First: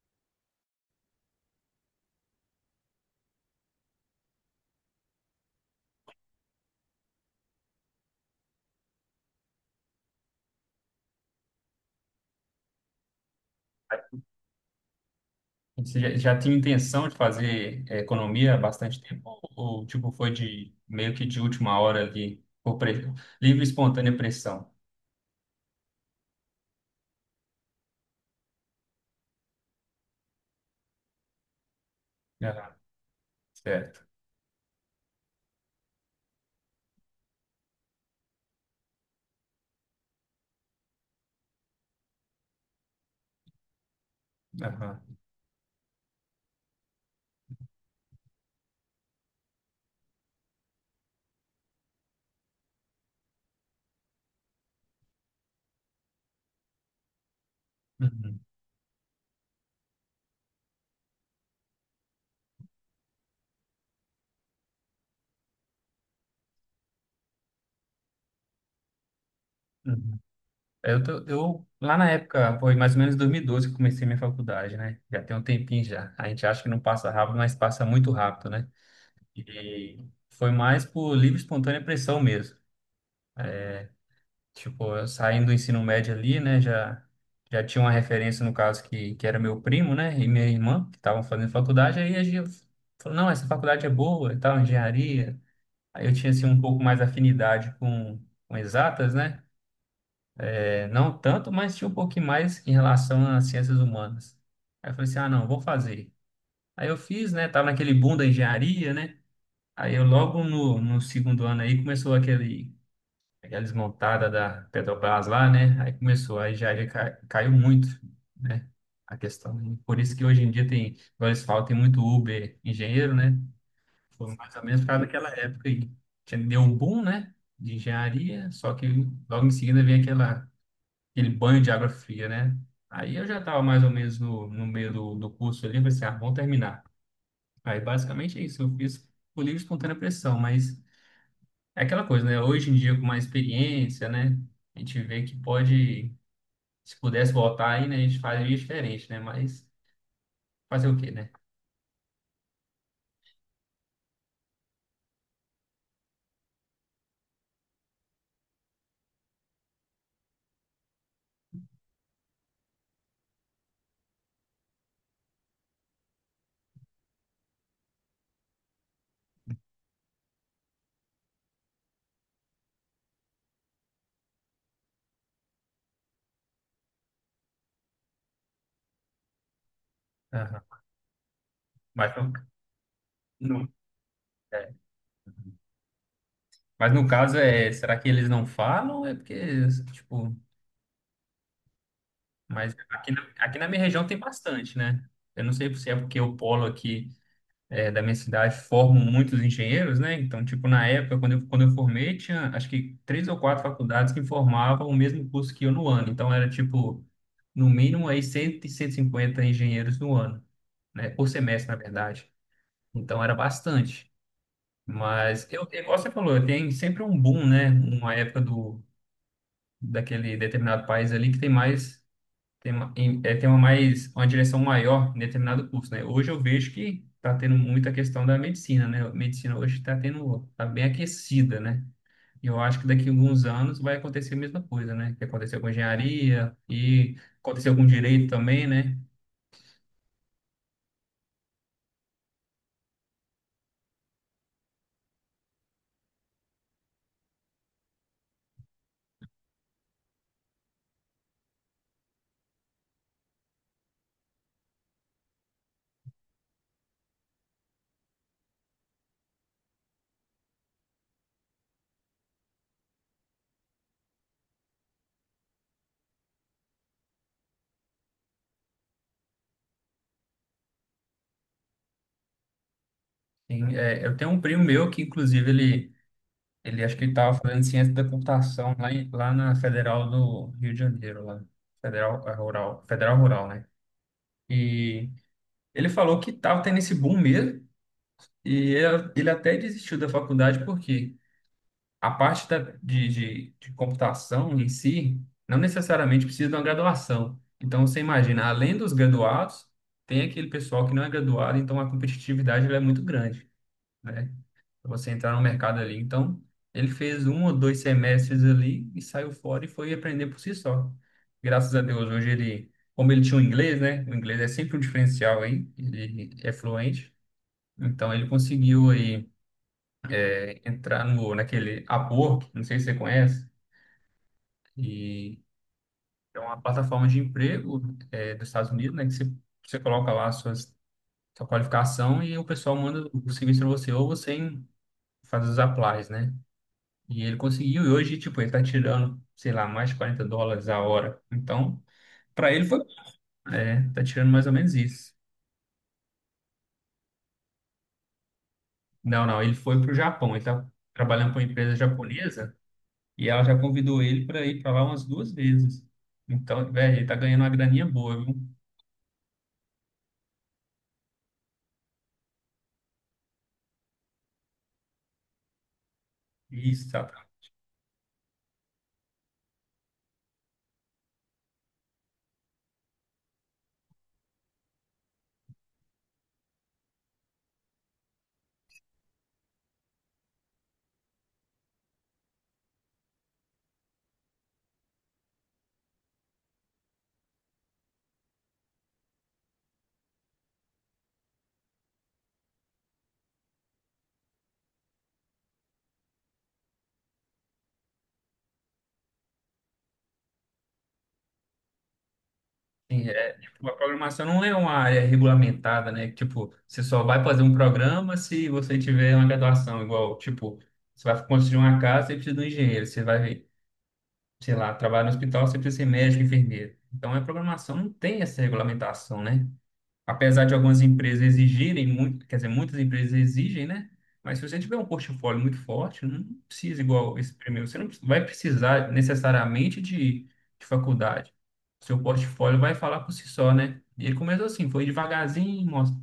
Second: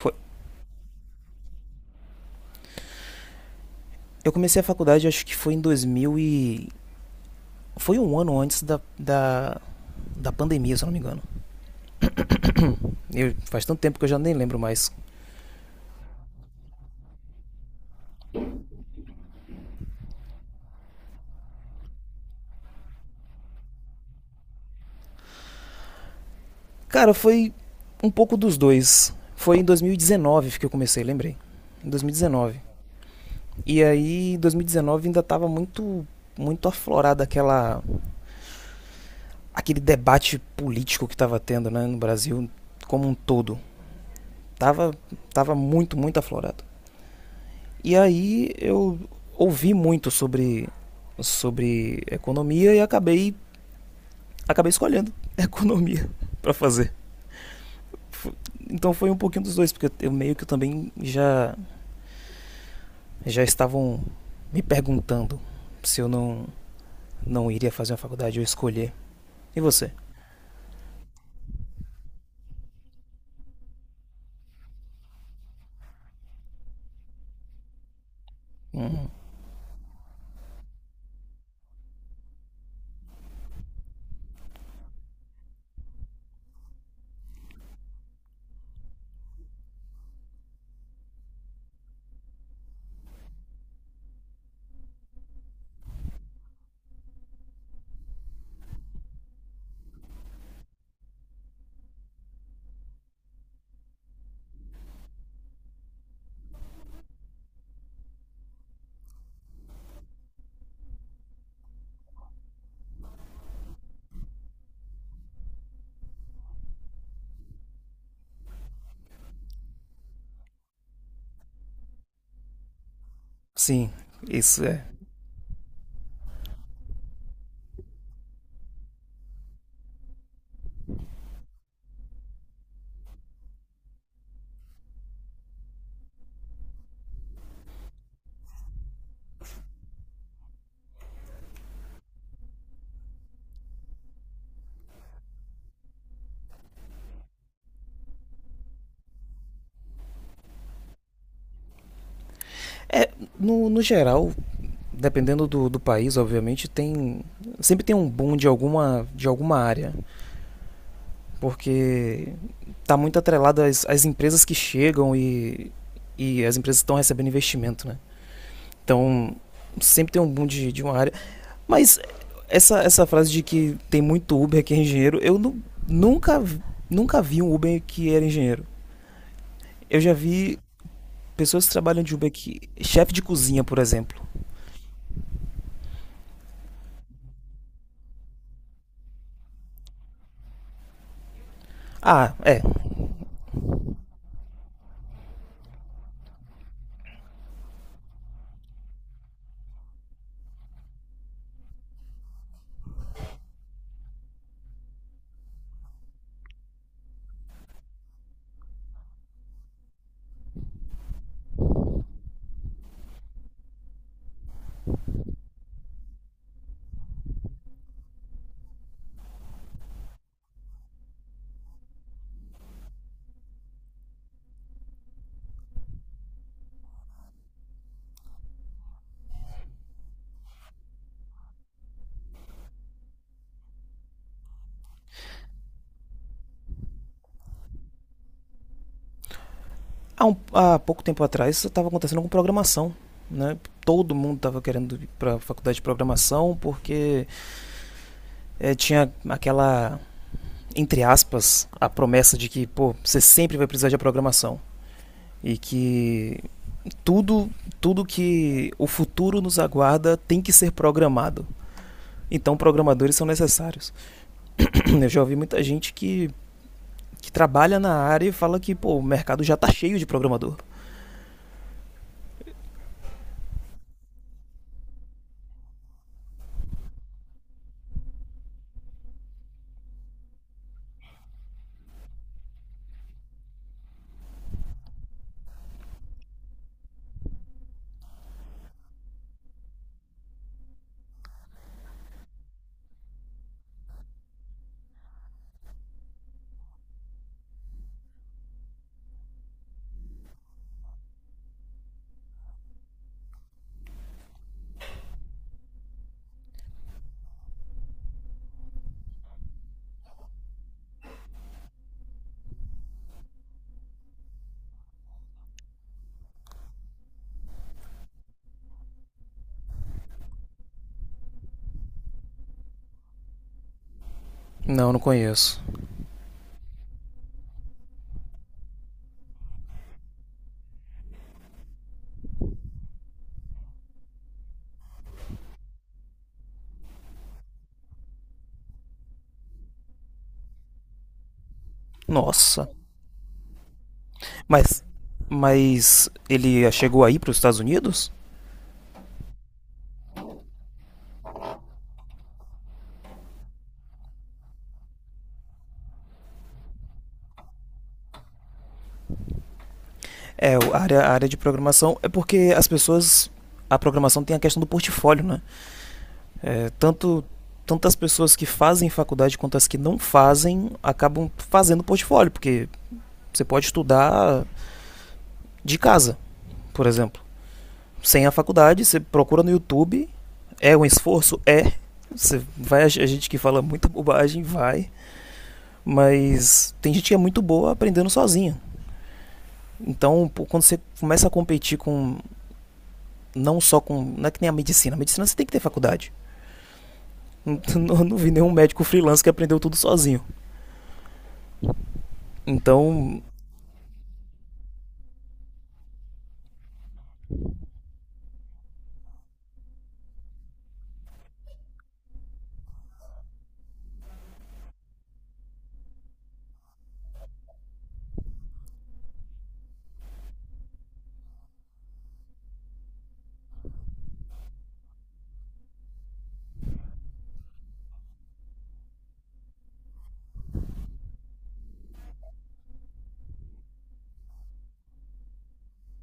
Foi- Eu comecei a faculdade, acho que foi em 2000 e... foi um ano antes da pandemia, se eu não me engano. Eu faz tanto tempo que eu já nem lembro mais. Você já tinha intenção de fazer economia há bastante tempo? Ou, tipo, foi de meio que de última hora ali, por livre e espontânea pressão? Cara, foi um pouco dos dois. Foi em 2019 que eu comecei, lembrei. Em 2019. E dezenove. Aham, E certo. aí, em 2019 ainda tava muito aflorada aquela aquele debate político que tava tendo, né, no Brasil como um todo. Tava Aham. tava muito, muito aflorado. E aí eu ouvi muito sobre economia e acabei escolhendo economia para fazer. Uhum, Então foi um pouquinho dos dois, porque eu meio que também já estavam me perguntando se eu não iria fazer uma faculdade ou escolher. E você? uhum. Eu, lá na época, foi mais ou menos 2012 que eu comecei minha faculdade, né? Já tem um tempinho já. A gente acha que não passa rápido, mas passa muito rápido, né? Hum, E foi mais por livre e espontânea pressão mesmo. Tipo, eu saindo do ensino médio ali, né, já tinha uma referência, no caso, que era meu primo, né, e minha irmã, que estavam fazendo faculdade, aí a gente falou, não, essa faculdade é boa e tal, engenharia. Aí eu tinha, assim, um pouco mais afinidade com exatas, né. É, não tanto, mas tinha um pouquinho mais em relação às ciências humanas. Aí eu falei assim, ah, não, vou fazer. Aí eu fiz, né, tava naquele boom da engenharia, né, aí eu logo no segundo ano aí começou aquele Aí a desmontada da Petrobras lá, né? Aí começou, aí já caiu muito, né? A questão, né? Por isso que hoje em dia tem, igual eles falam, tem muito Uber engenheiro, né? sim, Foi mais isso ou menos é. por causa daquela época aí. Deu um boom, né? De engenharia, só que logo em seguida vem aquele banho de água fria, né? Aí eu já estava mais ou menos no meio do curso ali, falei assim, ah, vamos terminar. Aí basicamente é isso, eu fiz por livre e espontânea pressão, mas é aquela coisa, né? Hoje em dia, com mais experiência, né? A gente vê se pudesse voltar aí, né? A gente faria diferente, né? Mas fazer o quê, né? É, no, no geral, dependendo do país, obviamente, tem. Sempre tem um boom de de alguma área. Porque está muito atrelado às empresas que e as empresas estão recebendo investimento, né? Então, sempre tem um boom de uma área. Mas essa frase de que tem muito Uber que é engenheiro, eu nu, nunca, nunca vi um Uber que era engenheiro. Eu já vi Aham. pessoas que trabalham de Mas Uber que... chefe de cozinha, no- por exemplo. é. Mas no caso, é, será que eles não falam? É porque, tipo, Ah, é. mas aqui na minha região tem bastante, né? Eu não sei se é porque o polo aqui da minha cidade formam muitos engenheiros, né? Então, tipo, na época, quando eu formei, tinha acho que três ou quatro faculdades que formavam o mesmo curso que eu no ano. Então, era tipo, no mínimo aí 100, 150 engenheiros no ano, né? Por semestre, na verdade. Então, era bastante. Mas, eu, é igual você falou, tem sempre um boom, né? Uma época daquele determinado país ali que tem mais tem uma, tem uma mais, uma direção maior em determinado curso, né? Hoje eu vejo que está tendo muita questão da medicina, né? A medicina hoje está tendo, tá bem aquecida, né? E eu acho que daqui a alguns anos vai acontecer a mesma coisa, né? Que aconteceu com engenharia e aconteceu com direito também, né? Há pouco tempo atrás isso estava acontecendo com programação. Né? Todo mundo estava querendo ir para a faculdade de programação porque tinha aquela, entre aspas, a promessa de que, pô, você sempre vai precisar de programação. E que tudo, tudo que o futuro nos aguarda tem que ser programado. Então, programadores são necessários. Eu já ouvi muita que trabalha na área e fala que, pô, o mercado já tá cheio de programador. Eu tenho um primo meu que, inclusive, ele acho que ele estava fazendo ciência da computação lá, lá na Federal do Rio de Janeiro, lá. Federal Rural, Federal Rural, né? E ele falou que estava tendo esse boom mesmo. E ele até desistiu da faculdade porque a parte de computação em si não necessariamente precisa de uma graduação. Então, você imagina, além dos graduados, tem aquele pessoal que não é graduado, então a competitividade ela é muito grande, né? Pra você entrar no mercado ali. Então, ele fez um ou dois semestres ali e saiu fora e foi aprender por si só. Graças a Deus, hoje ele, como ele tinha o inglês, né? O inglês é sempre um diferencial aí, ele é fluente. Então, ele conseguiu aí entrar naquele Upwork, não sei se você conhece, Não, não e conheço. é uma plataforma de emprego dos Estados Unidos, né, que você coloca lá a sua qualificação e o pessoal manda o serviço para você ou você faz os applies, né? E ele conseguiu, e hoje, tipo, ele tá tirando, sei lá, mais de US$ 40 a hora. Então, para ele Nossa. Tá tirando mais ou menos Mas, isso. mas ele chegou aí para os Estados Unidos? Não, não, ele foi pro Japão, ele tá trabalhando para uma empresa japonesa. E ela já convidou ele para ir para lá umas duas vezes. Então, velho, ele tá ganhando uma graninha boa, viu? É, a área de programação é porque as pessoas. A programação tem a questão do portfólio, né? É, Isso, tanto, tá. Tanto as pessoas que fazem faculdade quanto as que não fazem acabam fazendo portfólio, porque você pode estudar de casa, por exemplo. Sem a faculdade, você procura no YouTube, é um esforço? É. Você vai, a gente que fala muita bobagem, vai. Mas tem gente que é muito boa aprendendo sozinha. Então, quando você começa a competir com não só com. Não é que nem a medicina. A medicina você tem que ter faculdade. Não, não vi nenhum médico freelance que aprendeu tudo sozinho. Assim, Então, tipo, a programação não é uma área regulamentada, né? Tipo, você só vai fazer um programa se você tiver uma graduação, igual, tipo, você vai construir uma casa, você precisa de um engenheiro, você vai, sei lá, trabalhar no hospital, você precisa ser médico, enfermeiro. Então, a programação não tem essa regulamentação, né? Apesar de algumas empresas exigirem muito, quer dizer, muitas empresas exigem, né? Mas se você tiver um portfólio muito forte, não precisa igual esse primeiro, você não vai precisar necessariamente de faculdade. Seu portfólio vai falar por si só, né? E ele começou assim, foi devagarzinho, mostra,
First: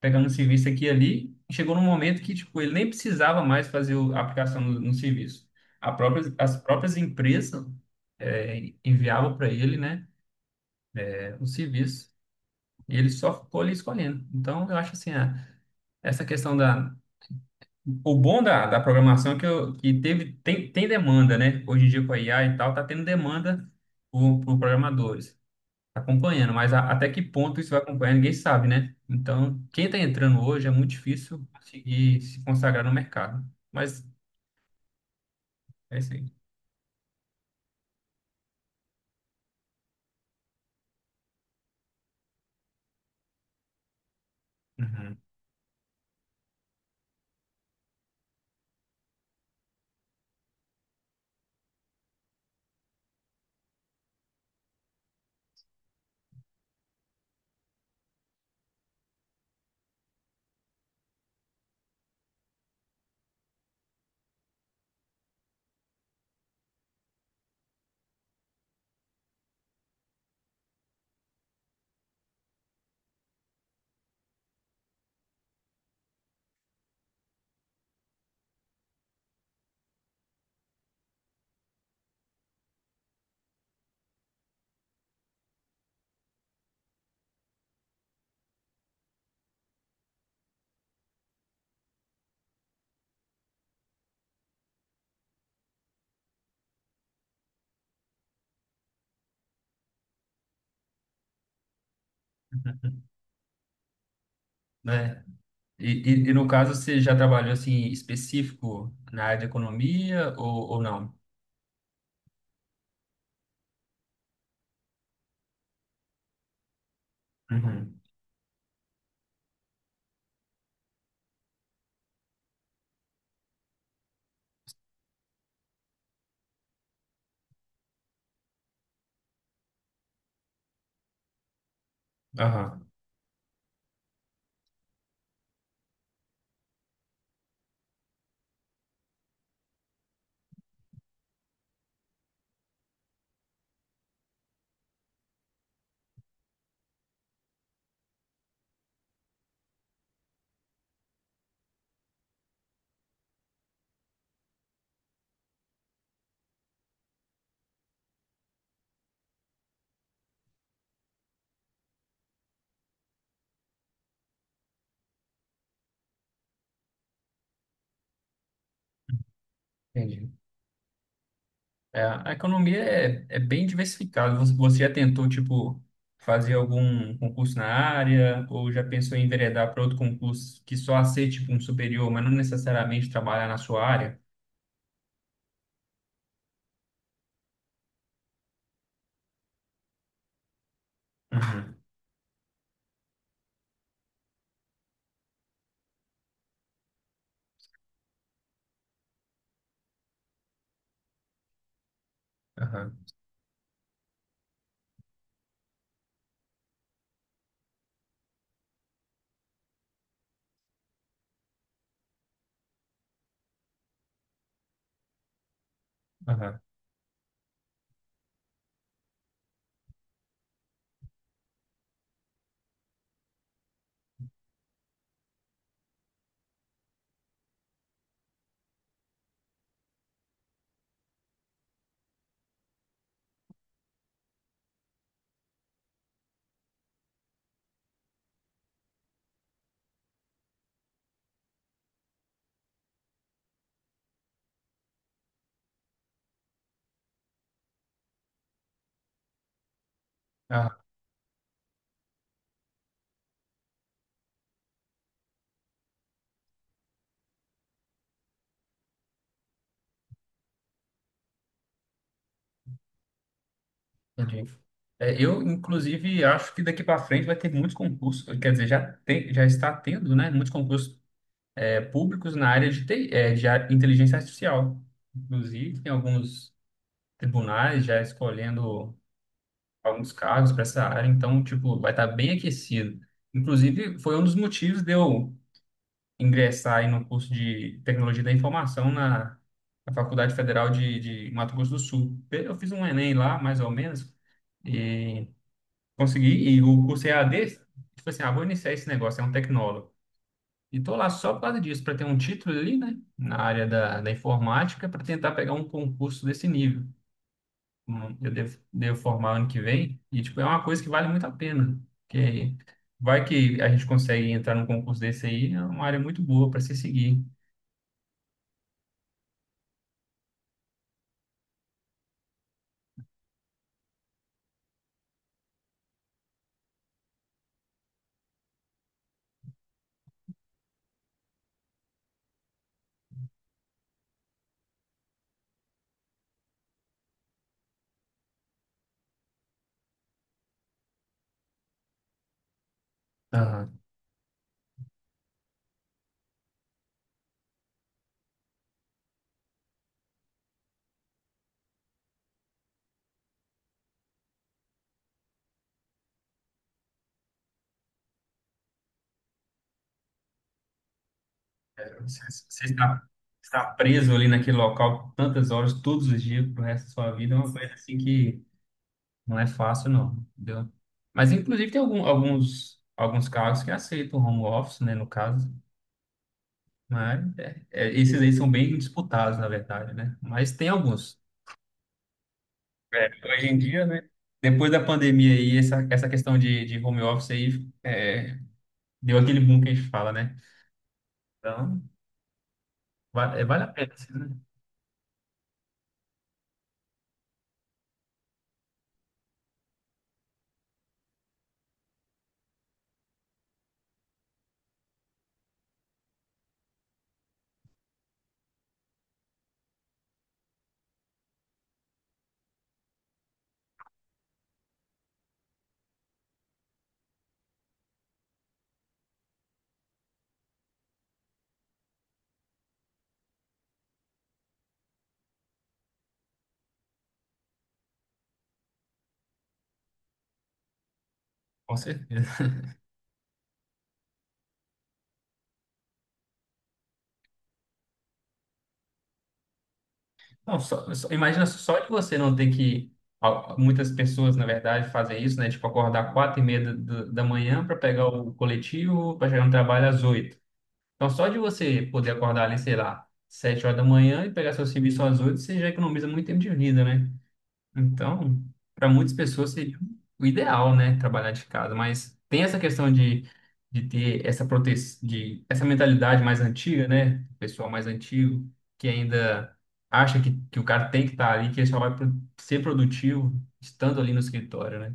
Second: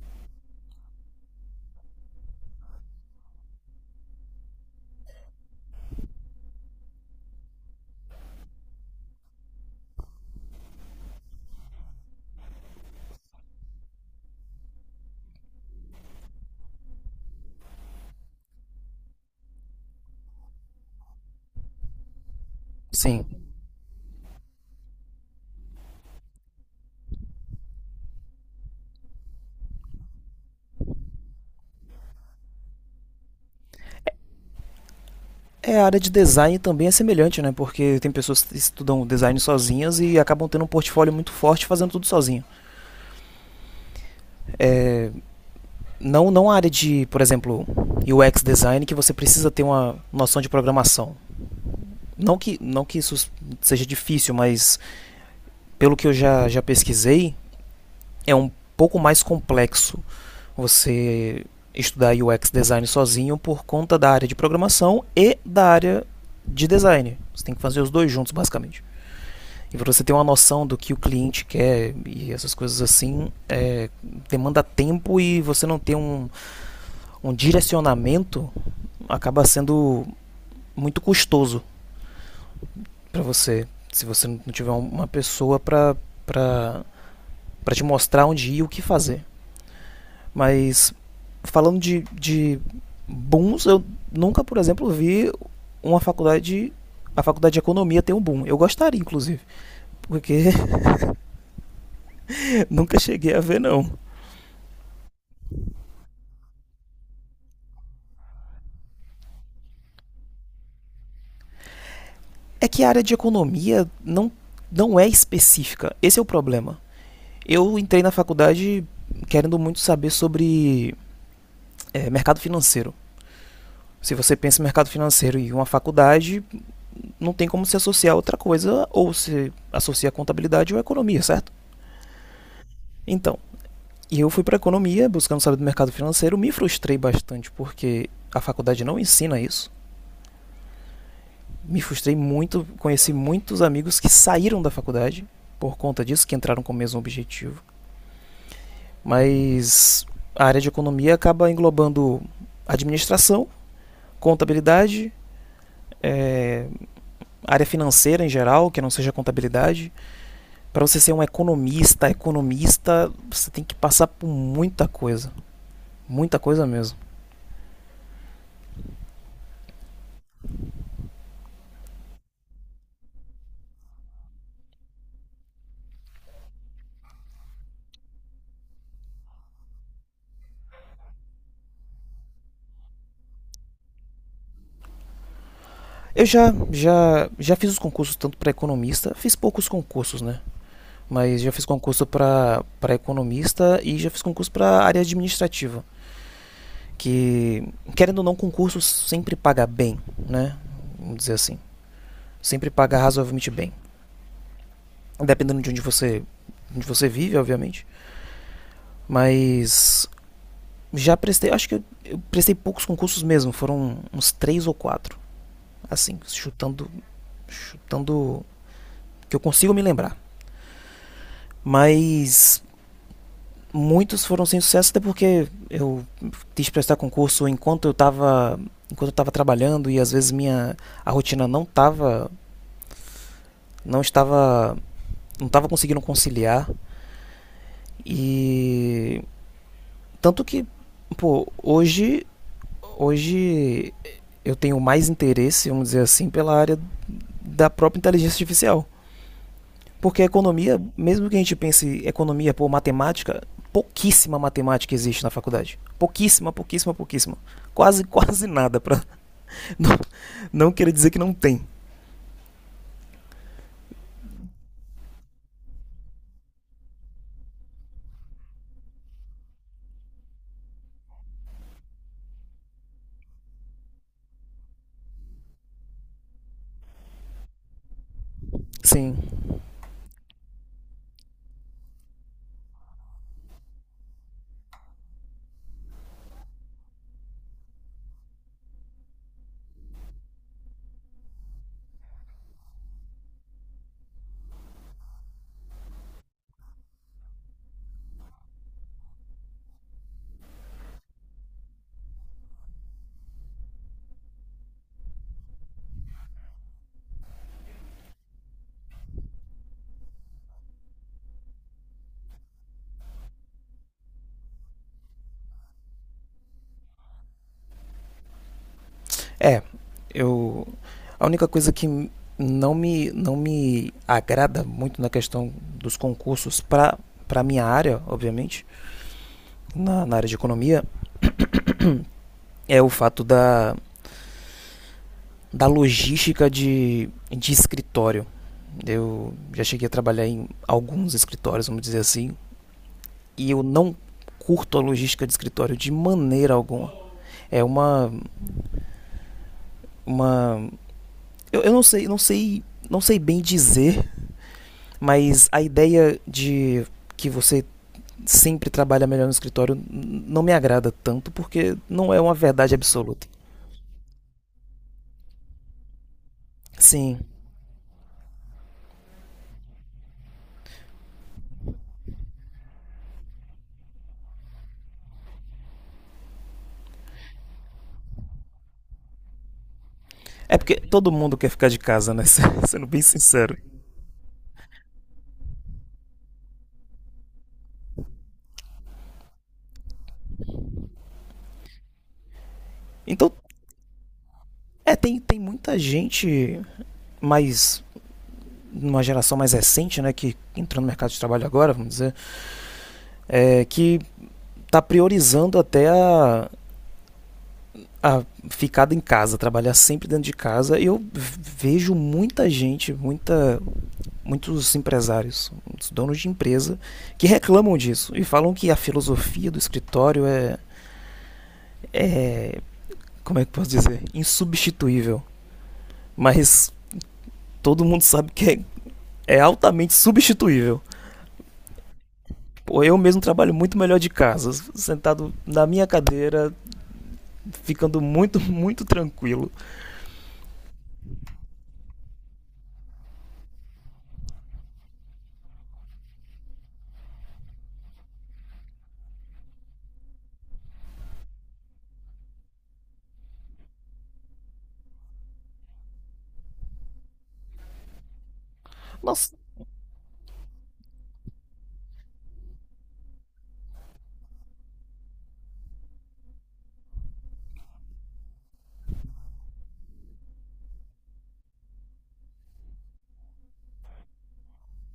pegando um serviço aqui e ali, e chegou num momento que tipo, ele nem precisava mais fazer a aplicação no serviço. As próprias empresas enviavam para ele, né, o serviço. E ele só ficou ali escolhendo. Então, eu acho assim, essa questão da. O bom da programação é que tem demanda, né? Hoje em dia com a IA e tal, tá tendo sim. demanda por programadores. Tá acompanhando, mas até que ponto isso vai acompanhar, ninguém sabe, né? Então, quem tá entrando hoje é muito difícil conseguir se consagrar no mercado. Mas É, a área é de isso aí. design também é semelhante, né? Porque tem pessoas que estudam design sozinhas e acabam tendo um portfólio muito forte fazendo tudo sozinho. Uhum. Não, não a área de, por exemplo, UX design que você precisa ter uma noção de programação. Não que isso seja difícil, mas pelo que eu já pesquisei, é um pouco mais complexo você estudar UX design sozinho por conta da área de programação e da área de design. Você tem que fazer os dois juntos, basicamente. E para você ter uma noção do que o cliente quer e essas coisas assim, é, demanda tempo e você não ter um direcionamento acaba sendo muito custoso para você, se você não tiver uma pessoa para te mostrar onde ir e o que fazer. Mas falando de booms, eu nunca, por exemplo, vi uma faculdade. A faculdade de economia ter um boom. Eu gostaria, inclusive, porque nunca cheguei a ver, não. Né? E, e no caso, você já trabalhou assim específico na área de economia ou não? É que a área de economia não é específica. Esse é o problema. Eu Uhum. entrei na faculdade querendo muito saber sobre é, mercado financeiro. Se você pensa em mercado financeiro e uma faculdade, não tem como se associar a outra coisa, ou se associar a contabilidade ou a economia, certo? Aham. Então, e eu fui para economia, buscando saber do mercado financeiro, me frustrei bastante porque a faculdade não ensina isso. Me frustrei muito, conheci muitos amigos que saíram da faculdade por conta disso, que entraram com o mesmo objetivo. Mas a área de economia acaba englobando administração, contabilidade, é, área financeira em geral, que não seja contabilidade. Para você ser um economista, você tem que passar por muita coisa mesmo. Entendi. É, a economia é bem diversificada. Você já tentou, tipo, fazer algum concurso na área ou já pensou em enveredar para outro concurso que só aceite, tipo, um superior, mas não necessariamente trabalhar na sua área? Já fiz os concursos tanto para economista, fiz poucos concursos, né? Mas já fiz Uhum, concurso para economista e já fiz concurso para área administrativa, que querendo ou não concurso sempre paga bem, né? Vamos dizer assim, sempre aham, paga razoavelmente bem, dependendo de onde você vive, obviamente. Mas já prestei, eu prestei poucos concursos mesmo, foram uns três ou quatro, assim, aham. chutando, chutando que eu consigo me lembrar. Mas muitos foram sem sucesso, até porque eu quis prestar concurso enquanto eu estava trabalhando e às vezes minha a rotina não estava não estava conseguindo conciliar e tanto que pô, hoje eu tenho mais interesse, vamos dizer assim, pela área da própria inteligência artificial. Porque a Ah, economia, mesmo que a gente pense economia por matemática, pouquíssima matemática existe na faculdade. Pouquíssima, pouquíssima, pouquíssima. Quase, quase nada, para não, não querer dizer que não tem. entendi. É, eu, inclusive, acho que daqui para frente vai ter muitos concursos, quer dizer, já tem, já está tendo, né, muitos concursos públicos na área de TI, de inteligência artificial. Inclusive, tem alguns tribunais já escolhendo Sim. alguns cargos para essa área, então, tipo, vai estar bem aquecido. Inclusive, foi um dos motivos de eu ingressar aí no curso de Tecnologia da Informação na Faculdade Federal de Mato Grosso do Sul. Eu fiz um Enem lá, mais ou menos, e consegui, e o curso EAD, tipo assim, ah, vou iniciar esse negócio, é um tecnólogo. E tô lá só por causa disso, para ter um título ali, né, na área da informática, para tentar pegar um concurso desse nível. Eu devo formar ano que vem, e tipo, é uma coisa que vale muito a pena, porque vai que a gente consegue entrar num concurso desse aí, é uma área muito boa para se seguir. É, eu a única coisa que não me agrada muito na questão dos concursos para minha área, obviamente, na área de economia, é o fato da logística de escritório. Eu já cheguei a trabalhar em alguns escritórios, vamos dizer assim, e eu Aham. não curto a logística de escritório de maneira alguma. É uma eu não não sei bem dizer, mas a ideia de que você sempre trabalha melhor no escritório não me agrada tanto porque não é Você, uma você verdade está, absoluta. está preso ali naquele local tantas horas, todos os dias, pro resto da sua Sim. vida, é uma coisa assim que não é fácil, não, entendeu? Mas, inclusive, tem alguns cargos que aceitam home office, né, no caso, mas esses aí são bem disputados, na verdade, né? Mas É tem porque todo alguns. mundo quer ficar de casa, né? Sendo bem Hoje sincero. em dia, né? Depois da pandemia aí, essa questão de home office aí deu aquele boom que a gente fala, né? Então, Então vale a pena, assim, né? é, tem, tem muita gente mais numa geração mais recente, né? Que entrou no mercado de trabalho agora, vamos dizer. É, que está priorizando até a ficada em casa, trabalhar sempre dentro de casa. Eu vejo muita gente, muita, muitos empresários, muitos donos de empresa, que reclamam disso e falam que a filosofia do escritório é como é que eu posso dizer, insubstituível. Mas todo mundo sabe que é, é altamente substituível. Com certeza. Pô, eu mesmo trabalho muito melhor de casa, sentado na minha cadeira, ficando muito, muito tranquilo. Não, imagina só de você não ter que. Muitas pessoas, na verdade, fazem isso, né? Tipo, acordar 4:30 da manhã para pegar o coletivo, para chegar no trabalho às 8. Então, só de você poder acordar ali, sei lá, 7 horas da manhã e pegar seu serviço às 8, você já economiza muito tempo de vida, né? Então, para muitas Nossa, pessoas seria o ideal, né, trabalhar de casa, mas tem essa questão de ter essa prote... de essa mentalidade mais antiga, né, o pessoal mais antigo que ainda acha que o cara tem que estar ali, que ele só vai ser produtivo estando ali no escritório, né?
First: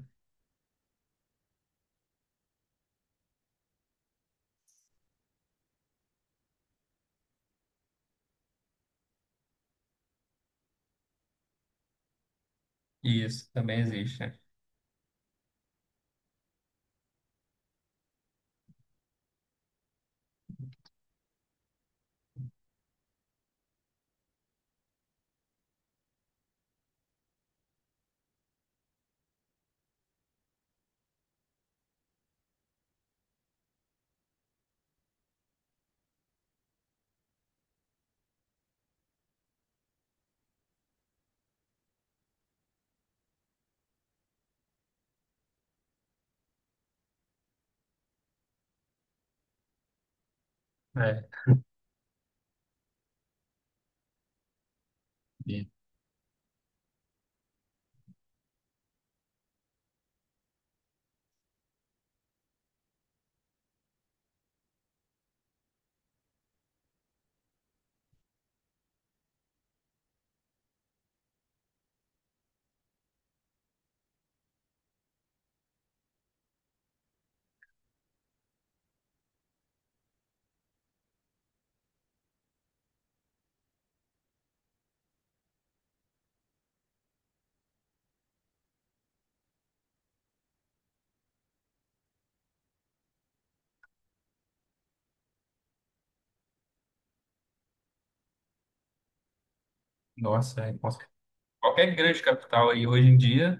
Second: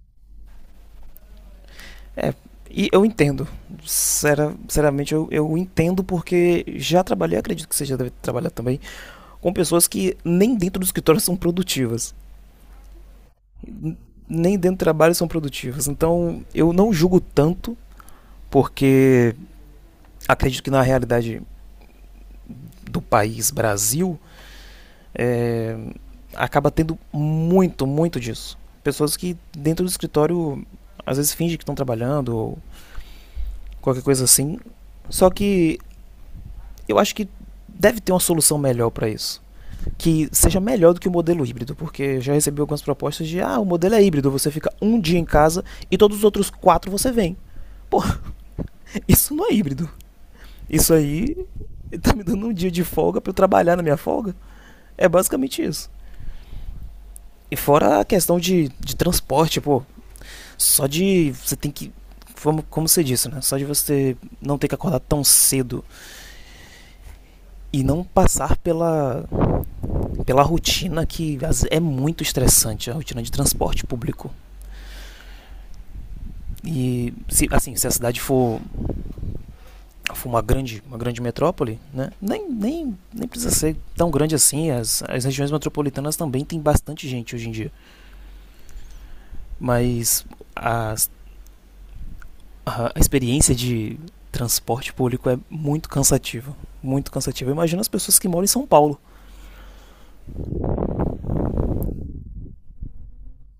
e eu entendo. Sinceramente, eu entendo porque já trabalhei, acredito que você já deve trabalhar também, com pessoas que nem dentro do escritório são produtivas. Isso também N- existe, né? Nem dentro do trabalho são produtivas. Então, eu não julgo tanto, porque acredito que na realidade do país Brasil, é, acaba tendo muito, muito disso. Pessoas que dentro do escritório às vezes fingem que estão trabalhando ou qualquer coisa assim. Só que eu acho que deve ter uma solução melhor para isso, que seja melhor do que o modelo híbrido, porque já recebi algumas propostas de ah, o modelo é híbrido, você fica um dia em casa e todos os outros quatro você vem. Pô, isso não é híbrido. Isso É, aí tá me dando um dia de folga para eu trabalhar na minha folga. É basicamente e, isso. E fora a questão de transporte, pô. Só de você tem que como, você disse, né? Só de você não ter que acordar tão cedo e não passar pela rotina que é muito estressante, a rotina de transporte público. E se, assim, se a cidade for uma uma grande metrópole, né? Nem precisa ser tão grande assim. As regiões metropolitanas também tem bastante gente hoje em dia. Mas a, a experiência de transporte público é muito cansativa. Muito cansativa. Imagina as pessoas que moram em São Paulo. Nossa, com certeza. Qualquer grande capital aí hoje em dia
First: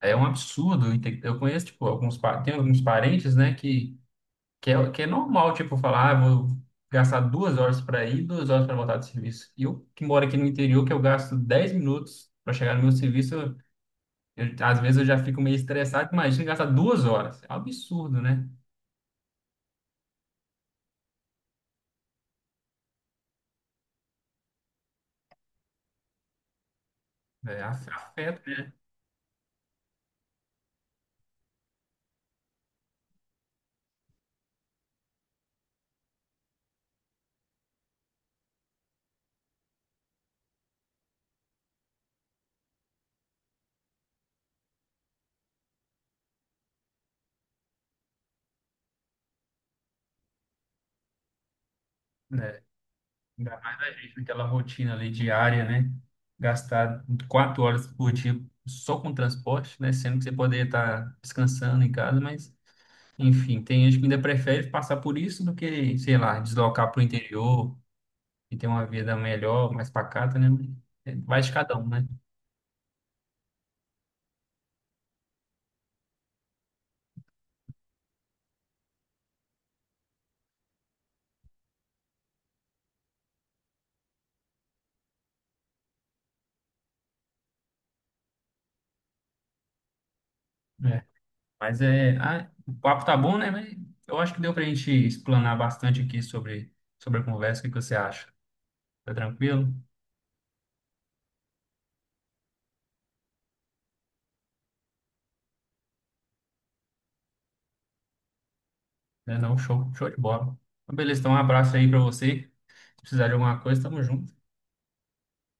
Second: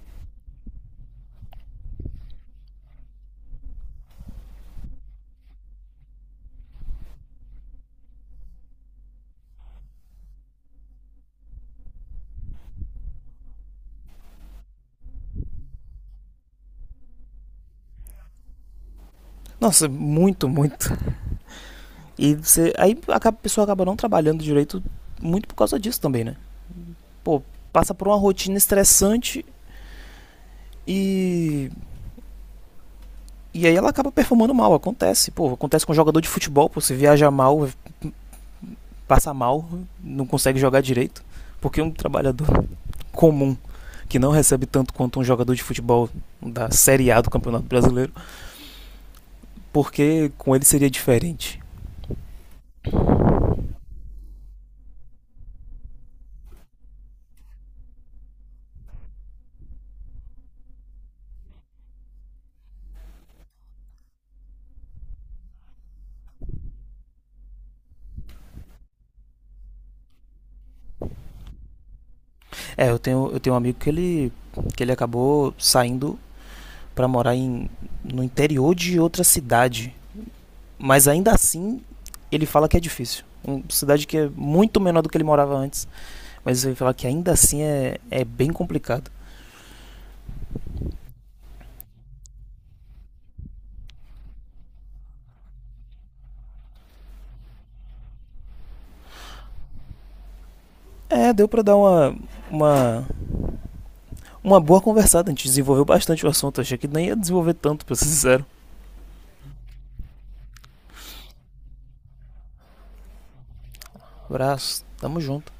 é um absurdo. Eu conheço, tipo, tem alguns parentes, né, que. Que é normal, tipo, falar, ah, vou gastar 2 horas para ir, 2 horas para voltar do serviço. E eu que moro aqui no interior, que eu gasto 10 minutos para chegar no meu serviço, eu, às vezes eu já fico meio estressado. Imagina gastar 2 horas. É um absurdo, né? Nossa, muito, muito. E você, aí a pessoa acaba não trabalhando direito muito por causa disso também, né? Pô, É, af- passa por uma afeta, rotina né? estressante e e aí ela acaba performando mal, acontece. Pô, acontece com um jogador de futebol, pô, você viaja mal, passa mal, não consegue jogar direito, porque um trabalhador comum que não recebe tanto quanto um jogador de futebol da Série A do Campeonato Brasileiro porque com ele seria diferente. Né? Ainda mais a gente naquela rotina ali diária, né? Gastar 4 horas por dia só com transporte, né? Sendo que você poderia estar descansando em casa, mas, enfim, tem gente que ainda prefere passar por isso do que, sei lá, deslocar para o interior e ter uma vida melhor, mais pacata, né? Mas vai de cada um, né? É, eu tenho um amigo que ele acabou saindo para morar no interior de outra cidade. Mas ainda assim, ele fala que é difícil. Uma cidade que é muito menor do que ele morava antes. Mas ele fala que ainda assim é, é bem complicado. É. Mas o papo tá bom, né? Mas eu acho que deu pra gente explanar bastante aqui sobre a conversa. O que que você acha? Tá tranquilo? É, deu pra dar uma, uma boa conversada. A gente desenvolveu bastante o assunto. Achei que nem ia desenvolver tanto, pra ser sincero. É, não, show, show de bola. Então, beleza, então um abraço aí pra você. Se precisar de alguma coisa, tamo junto. Abraço, tamo junto.